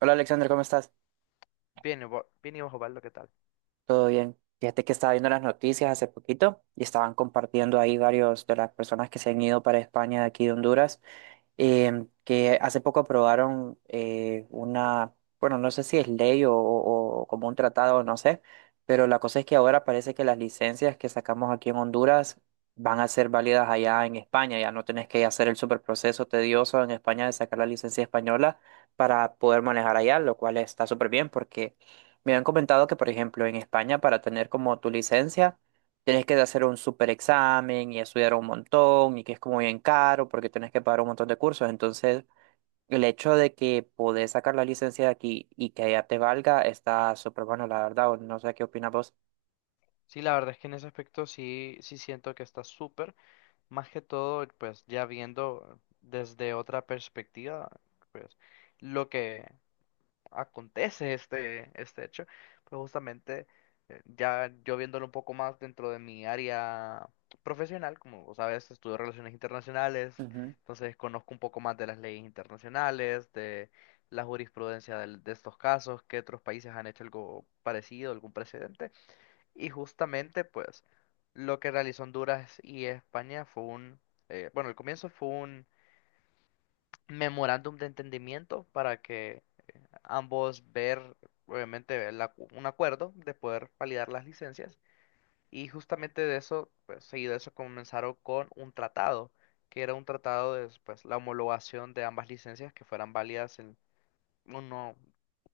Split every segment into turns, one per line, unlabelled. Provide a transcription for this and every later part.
Hola Alexander, ¿cómo estás?
Bien, y bien y bajo palo, ¿qué tal?
¿Todo bien? Fíjate que estaba viendo las noticias hace poquito y estaban compartiendo ahí varios de las personas que se han ido para España de aquí de Honduras, que hace poco aprobaron una, bueno, no sé si es ley o como un tratado, no sé, pero la cosa es que ahora parece que las licencias que sacamos aquí en Honduras van a ser válidas allá en España, ya no tenés que hacer el super proceso tedioso en España de sacar la licencia española para poder manejar allá, lo cual está súper bien porque me han comentado que, por ejemplo, en España para tener como tu licencia, tienes que hacer un super examen y estudiar un montón y que es como bien caro porque tienes que pagar un montón de cursos. Entonces, el hecho de que podés sacar la licencia de aquí y que ya te valga está súper bueno, la verdad. O No sé qué opinas vos.
Sí, la verdad es que en ese aspecto sí, sí siento que está súper. Más que todo, pues ya viendo desde otra perspectiva, pues lo que acontece este hecho, pues justamente ya yo viéndolo un poco más dentro de mi área profesional, como vos sabes, estudio relaciones internacionales, entonces conozco un poco más de las leyes internacionales, de la jurisprudencia de estos casos, que otros países han hecho algo parecido, algún precedente. Y justamente, pues, lo que realizó Honduras y España fue un, bueno, el comienzo fue un memorándum de entendimiento para que ambos ver, obviamente, un acuerdo de poder validar las licencias. Y justamente de eso, pues, seguido de eso comenzaron con un tratado, que era un tratado de, pues, la homologación de ambas licencias que fueran válidas uno,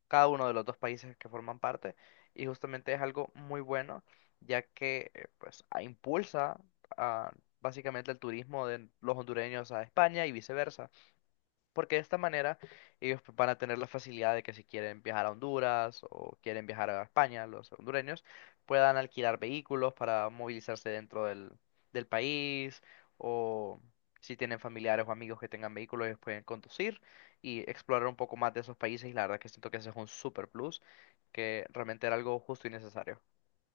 cada uno de los dos países que forman parte y justamente es algo muy bueno ya que pues impulsa a, básicamente el turismo de los hondureños a España y viceversa. Porque de esta manera ellos van a tener la facilidad de que si quieren viajar a Honduras o quieren viajar a España, los hondureños puedan alquilar vehículos para movilizarse dentro del país o si tienen familiares o amigos que tengan vehículos, ellos pueden conducir y explorar un poco más de esos países y la verdad que siento que ese es un super plus que realmente era algo justo y necesario.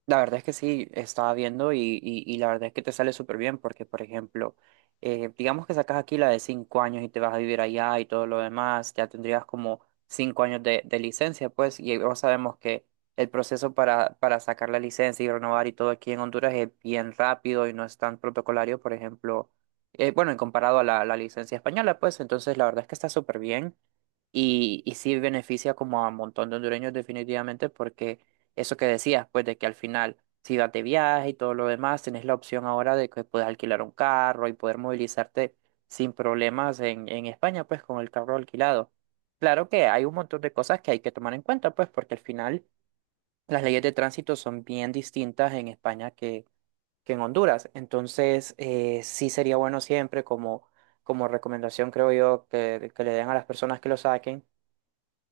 La verdad es que sí, estaba viendo y la verdad es que te sale súper bien porque, por ejemplo, digamos que sacas aquí la de 5 años y te vas a vivir allá y todo lo demás, ya tendrías como 5 años de licencia, pues, y ya sabemos que el proceso para sacar la licencia y renovar y todo aquí en Honduras es bien rápido y no es tan protocolario, por ejemplo, bueno, en comparado a la licencia española, pues, entonces la verdad es que está súper bien y sí beneficia como a un montón de hondureños definitivamente porque eso que decías, pues de que al final, si vas de viaje y todo lo demás, tenés la opción ahora de que puedes alquilar un carro y poder movilizarte sin problemas en España, pues con el carro alquilado. Claro que hay un montón de cosas que hay que tomar en cuenta, pues porque al final las leyes de tránsito son bien distintas en España que en Honduras. Entonces, sí sería bueno siempre como, como recomendación, creo yo, que le den a las personas que lo saquen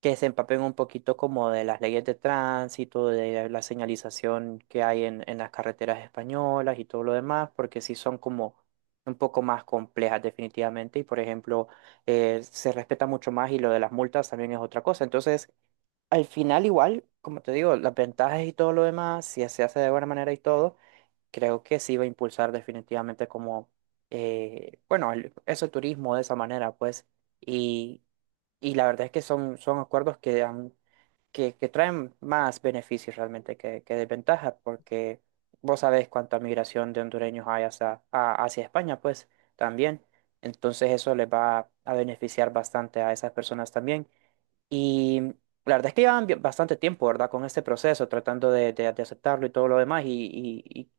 que se empapen un poquito como de las leyes de tránsito, de la señalización que hay en las carreteras españolas y todo lo demás, porque sí son como un poco más complejas definitivamente y por ejemplo se respeta mucho más y lo de las multas también es otra cosa. Entonces, al final igual, como te digo, las ventajas y todo lo demás, si se hace de buena manera y todo, creo que sí va a impulsar definitivamente como, bueno, ese turismo de esa manera, pues, y... Y la verdad es que son, son acuerdos que traen más beneficios realmente que desventajas, porque vos sabés cuánta migración de hondureños hay hacia España, pues también. Entonces eso les va a beneficiar bastante a esas personas también. Y la verdad es que llevan bastante tiempo, ¿verdad? Con este proceso, tratando de aceptarlo y todo lo demás. Y, y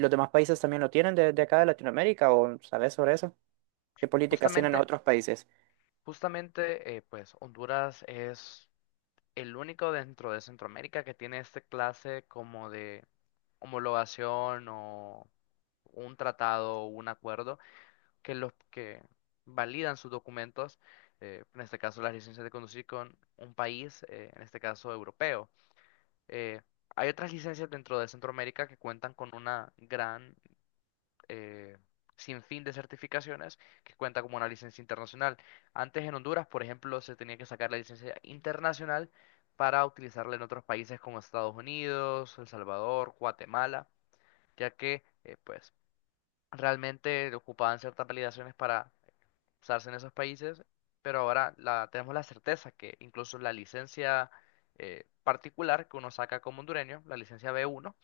los demás países también lo tienen de acá de Latinoamérica, ¿o sabés sobre eso? ¿Qué políticas tienen los
Justamente,
otros países?
justamente, pues Honduras es el único dentro de Centroamérica que tiene este clase como de homologación o un tratado o un acuerdo que los que validan sus documentos, en este caso las licencias de conducir con un país, en este caso europeo. Eh, Hay otras licencias dentro de Centroamérica que cuentan con una gran eh, sin fin de certificaciones que cuenta como una licencia internacional. Antes en Honduras, por ejemplo, se tenía que sacar la licencia internacional para utilizarla en otros países como Estados Unidos, El Salvador, Guatemala, ya que pues realmente ocupaban ciertas validaciones para usarse en esos países, pero ahora la, tenemos la certeza que incluso la licencia particular que uno saca como hondureño, la licencia B1,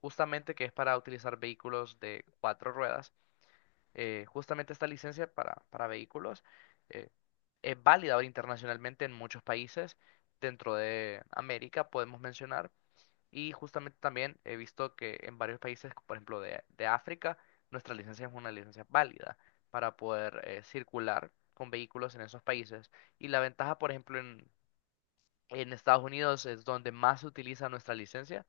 justamente que es para utilizar vehículos de cuatro ruedas, justamente esta licencia para, vehículos eh, es válida ahora internacionalmente en muchos países dentro de América, podemos mencionar, y justamente también he visto que en varios países, por ejemplo, de África, nuestra licencia es una licencia válida para poder circular con vehículos en esos países. Y la ventaja, por ejemplo, en, Estados Unidos es donde más se utiliza nuestra licencia.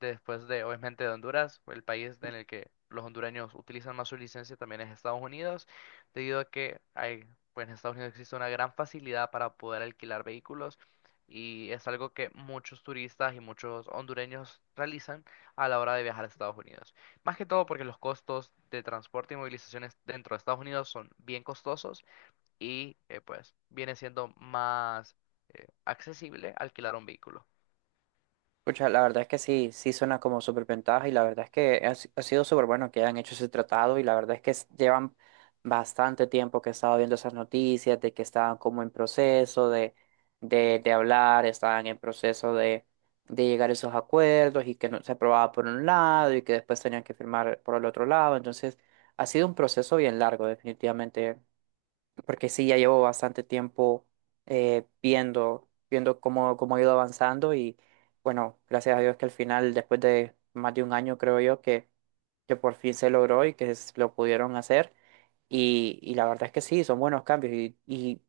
Después de, obviamente, de Honduras, el país en el que los hondureños utilizan más su licencia también es Estados Unidos, debido a que hay, pues en Estados Unidos existe una gran facilidad para poder alquilar vehículos y es algo que muchos turistas y muchos hondureños realizan a la hora de viajar a Estados Unidos. Más que todo porque los costos de transporte y movilizaciones dentro de Estados Unidos son bien costosos y pues viene siendo más accesible alquilar un vehículo.
Pucha, la verdad es que sí, sí suena como súper ventaja y la verdad es que ha, si- ha sido súper bueno que hayan hecho ese tratado y la verdad es que llevan bastante tiempo que he estado viendo esas noticias de que estaban como en proceso de, de hablar, estaban en proceso de llegar a esos acuerdos y que no se aprobaba por un lado y que después tenían que firmar por el otro lado. Entonces, ha sido un proceso bien largo, definitivamente porque sí, ya llevo bastante tiempo viendo cómo ha ido avanzando y bueno, gracias a Dios que al final, después de más de un año, creo yo, que por fin se logró y que lo pudieron hacer. Y la verdad es que sí, son buenos cambios y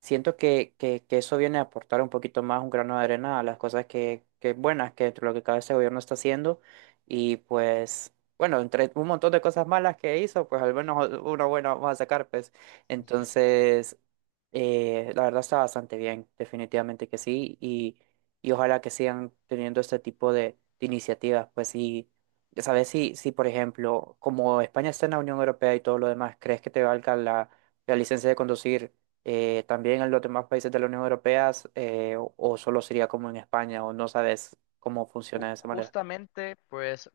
siento que eso viene a aportar un poquito más, un grano de arena a las cosas que buenas, que lo que cada este gobierno está haciendo. Y pues, bueno, entre un montón de cosas malas que hizo, pues al menos una buena vamos a sacar, pues.
Sí.
Entonces, la verdad está bastante bien, definitivamente que sí, y ojalá que sigan teniendo este tipo de iniciativas, pues sí, ya sabes, si, si por ejemplo, como España está en la Unión Europea y todo lo demás, ¿crees que te valga la licencia de conducir también en los demás países de la Unión Europea, o solo sería como en España o no sabes cómo funciona
Ju-
de esa manera?
Justamente, pues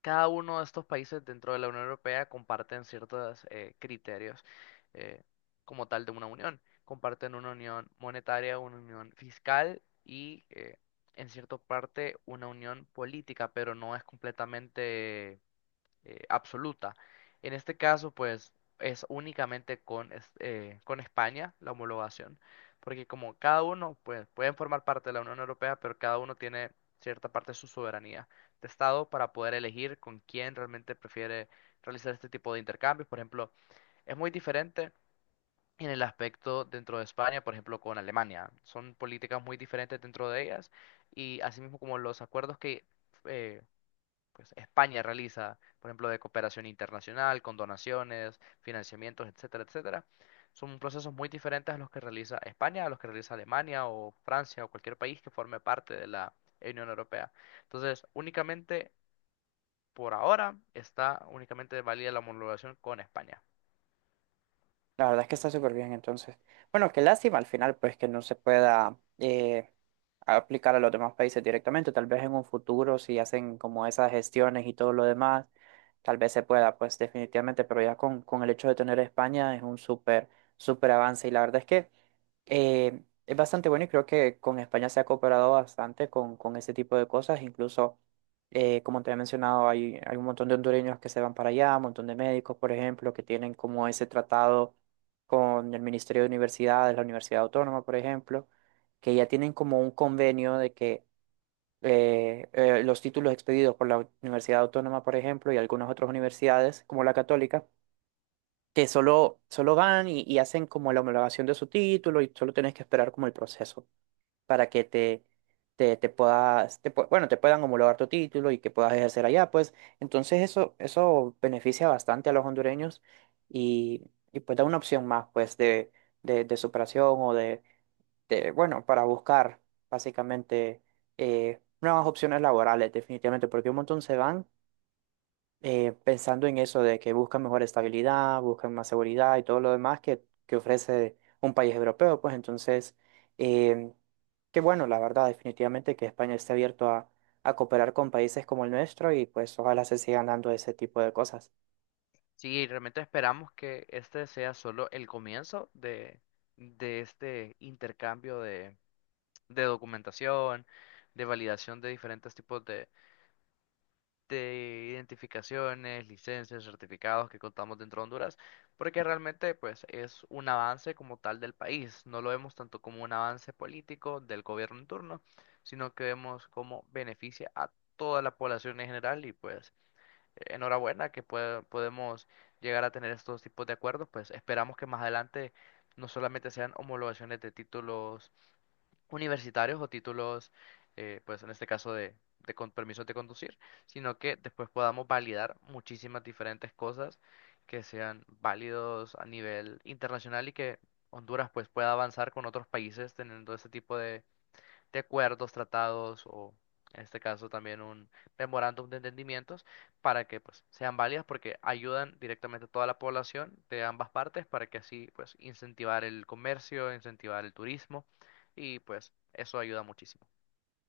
cada uno de estos países dentro de la Unión Europea comparten ciertos criterios eh, como tal de una unión. Comparten una unión monetaria, una unión fiscal y en cierta parte una unión política, pero no es completamente absoluta. En este caso, pues es únicamente con España la homologación, porque como cada uno, pues pueden formar parte de la Unión Europea, pero cada uno tiene cierta parte de su soberanía de Estado para poder elegir con quién realmente prefiere realizar este tipo de intercambios. Por ejemplo, es muy diferente en el aspecto dentro de España, por ejemplo, con Alemania. Son políticas muy diferentes dentro de ellas y asimismo como los acuerdos que... eh, pues España realiza, por ejemplo, de cooperación internacional, con donaciones, financiamientos, etcétera, etcétera. Son procesos muy diferentes a los que realiza España, a los que realiza Alemania o Francia o cualquier país que forme parte de la Unión Europea. Entonces, únicamente por ahora está únicamente válida la homologación con España.
La verdad es que está súper bien, entonces. Bueno, qué lástima al final, pues que no se pueda aplicar a los demás países directamente. Tal vez en un futuro, si hacen como esas gestiones y todo lo demás, tal vez se pueda, pues definitivamente, pero ya con el hecho de tener a España es un súper, súper avance. Y la verdad es que es bastante bueno y creo que con España se ha cooperado bastante con ese tipo de cosas. Incluso, como te he mencionado, hay un montón de hondureños que se van para allá, un montón de médicos, por ejemplo, que tienen como ese tratado con el Ministerio de Universidades, la Universidad Autónoma, por ejemplo, que ya tienen como un convenio de que los títulos expedidos por la Universidad Autónoma, por ejemplo, y algunas otras universidades, como la Católica, solo van y hacen como la homologación de su título y solo tienes que esperar como el proceso para que te puedas, bueno, te puedan homologar tu título y que puedas ejercer allá, pues entonces eso beneficia bastante a los hondureños y, y pues da una opción más, pues, de, de superación o de, bueno, para buscar básicamente nuevas opciones laborales, definitivamente, porque un montón se van pensando en eso de que buscan mejor estabilidad, buscan más seguridad y todo lo demás que ofrece un país europeo, pues entonces, eh, qué bueno, la verdad, definitivamente que España esté abierto a cooperar con países como el nuestro y pues ojalá se sigan dando ese tipo de cosas.
Sí, realmente esperamos que este sea solo el comienzo de este intercambio de documentación, de validación de diferentes tipos de identificaciones, licencias, certificados que contamos dentro de Honduras, porque realmente pues es un avance como tal del país, no lo vemos tanto como un avance político del gobierno en turno, sino que vemos cómo beneficia a toda la población en general y pues enhorabuena que podemos llegar a tener estos tipos de acuerdos, pues esperamos que más adelante no solamente sean homologaciones de títulos universitarios o títulos, pues en este caso de, con permisos de conducir, sino que después podamos validar muchísimas diferentes cosas que sean válidos a nivel internacional y que Honduras pues pueda avanzar con otros países teniendo ese tipo de acuerdos, tratados o en este caso también un memorándum de entendimientos para que pues sean válidas porque ayudan directamente a toda la población de ambas partes para que así pues incentivar el comercio, incentivar el turismo y pues eso ayuda muchísimo.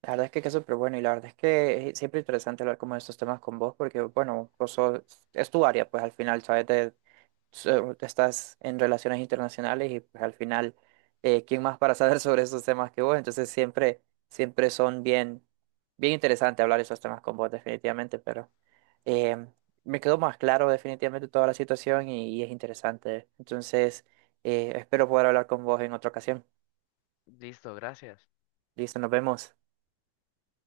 La verdad es que es súper bueno y la verdad es que es siempre interesante hablar como de estos temas con vos porque, bueno, es tu área, pues al final, ¿sabes? De estás en relaciones internacionales y pues al final, ¿quién más para saber sobre esos temas que vos? Entonces siempre, siempre son bien, bien interesante hablar esos temas con vos definitivamente, pero eh, me quedó más claro definitivamente toda la situación y es interesante. Entonces, espero poder hablar con vos en otra ocasión.
Listo, gracias.
Listo, nos vemos.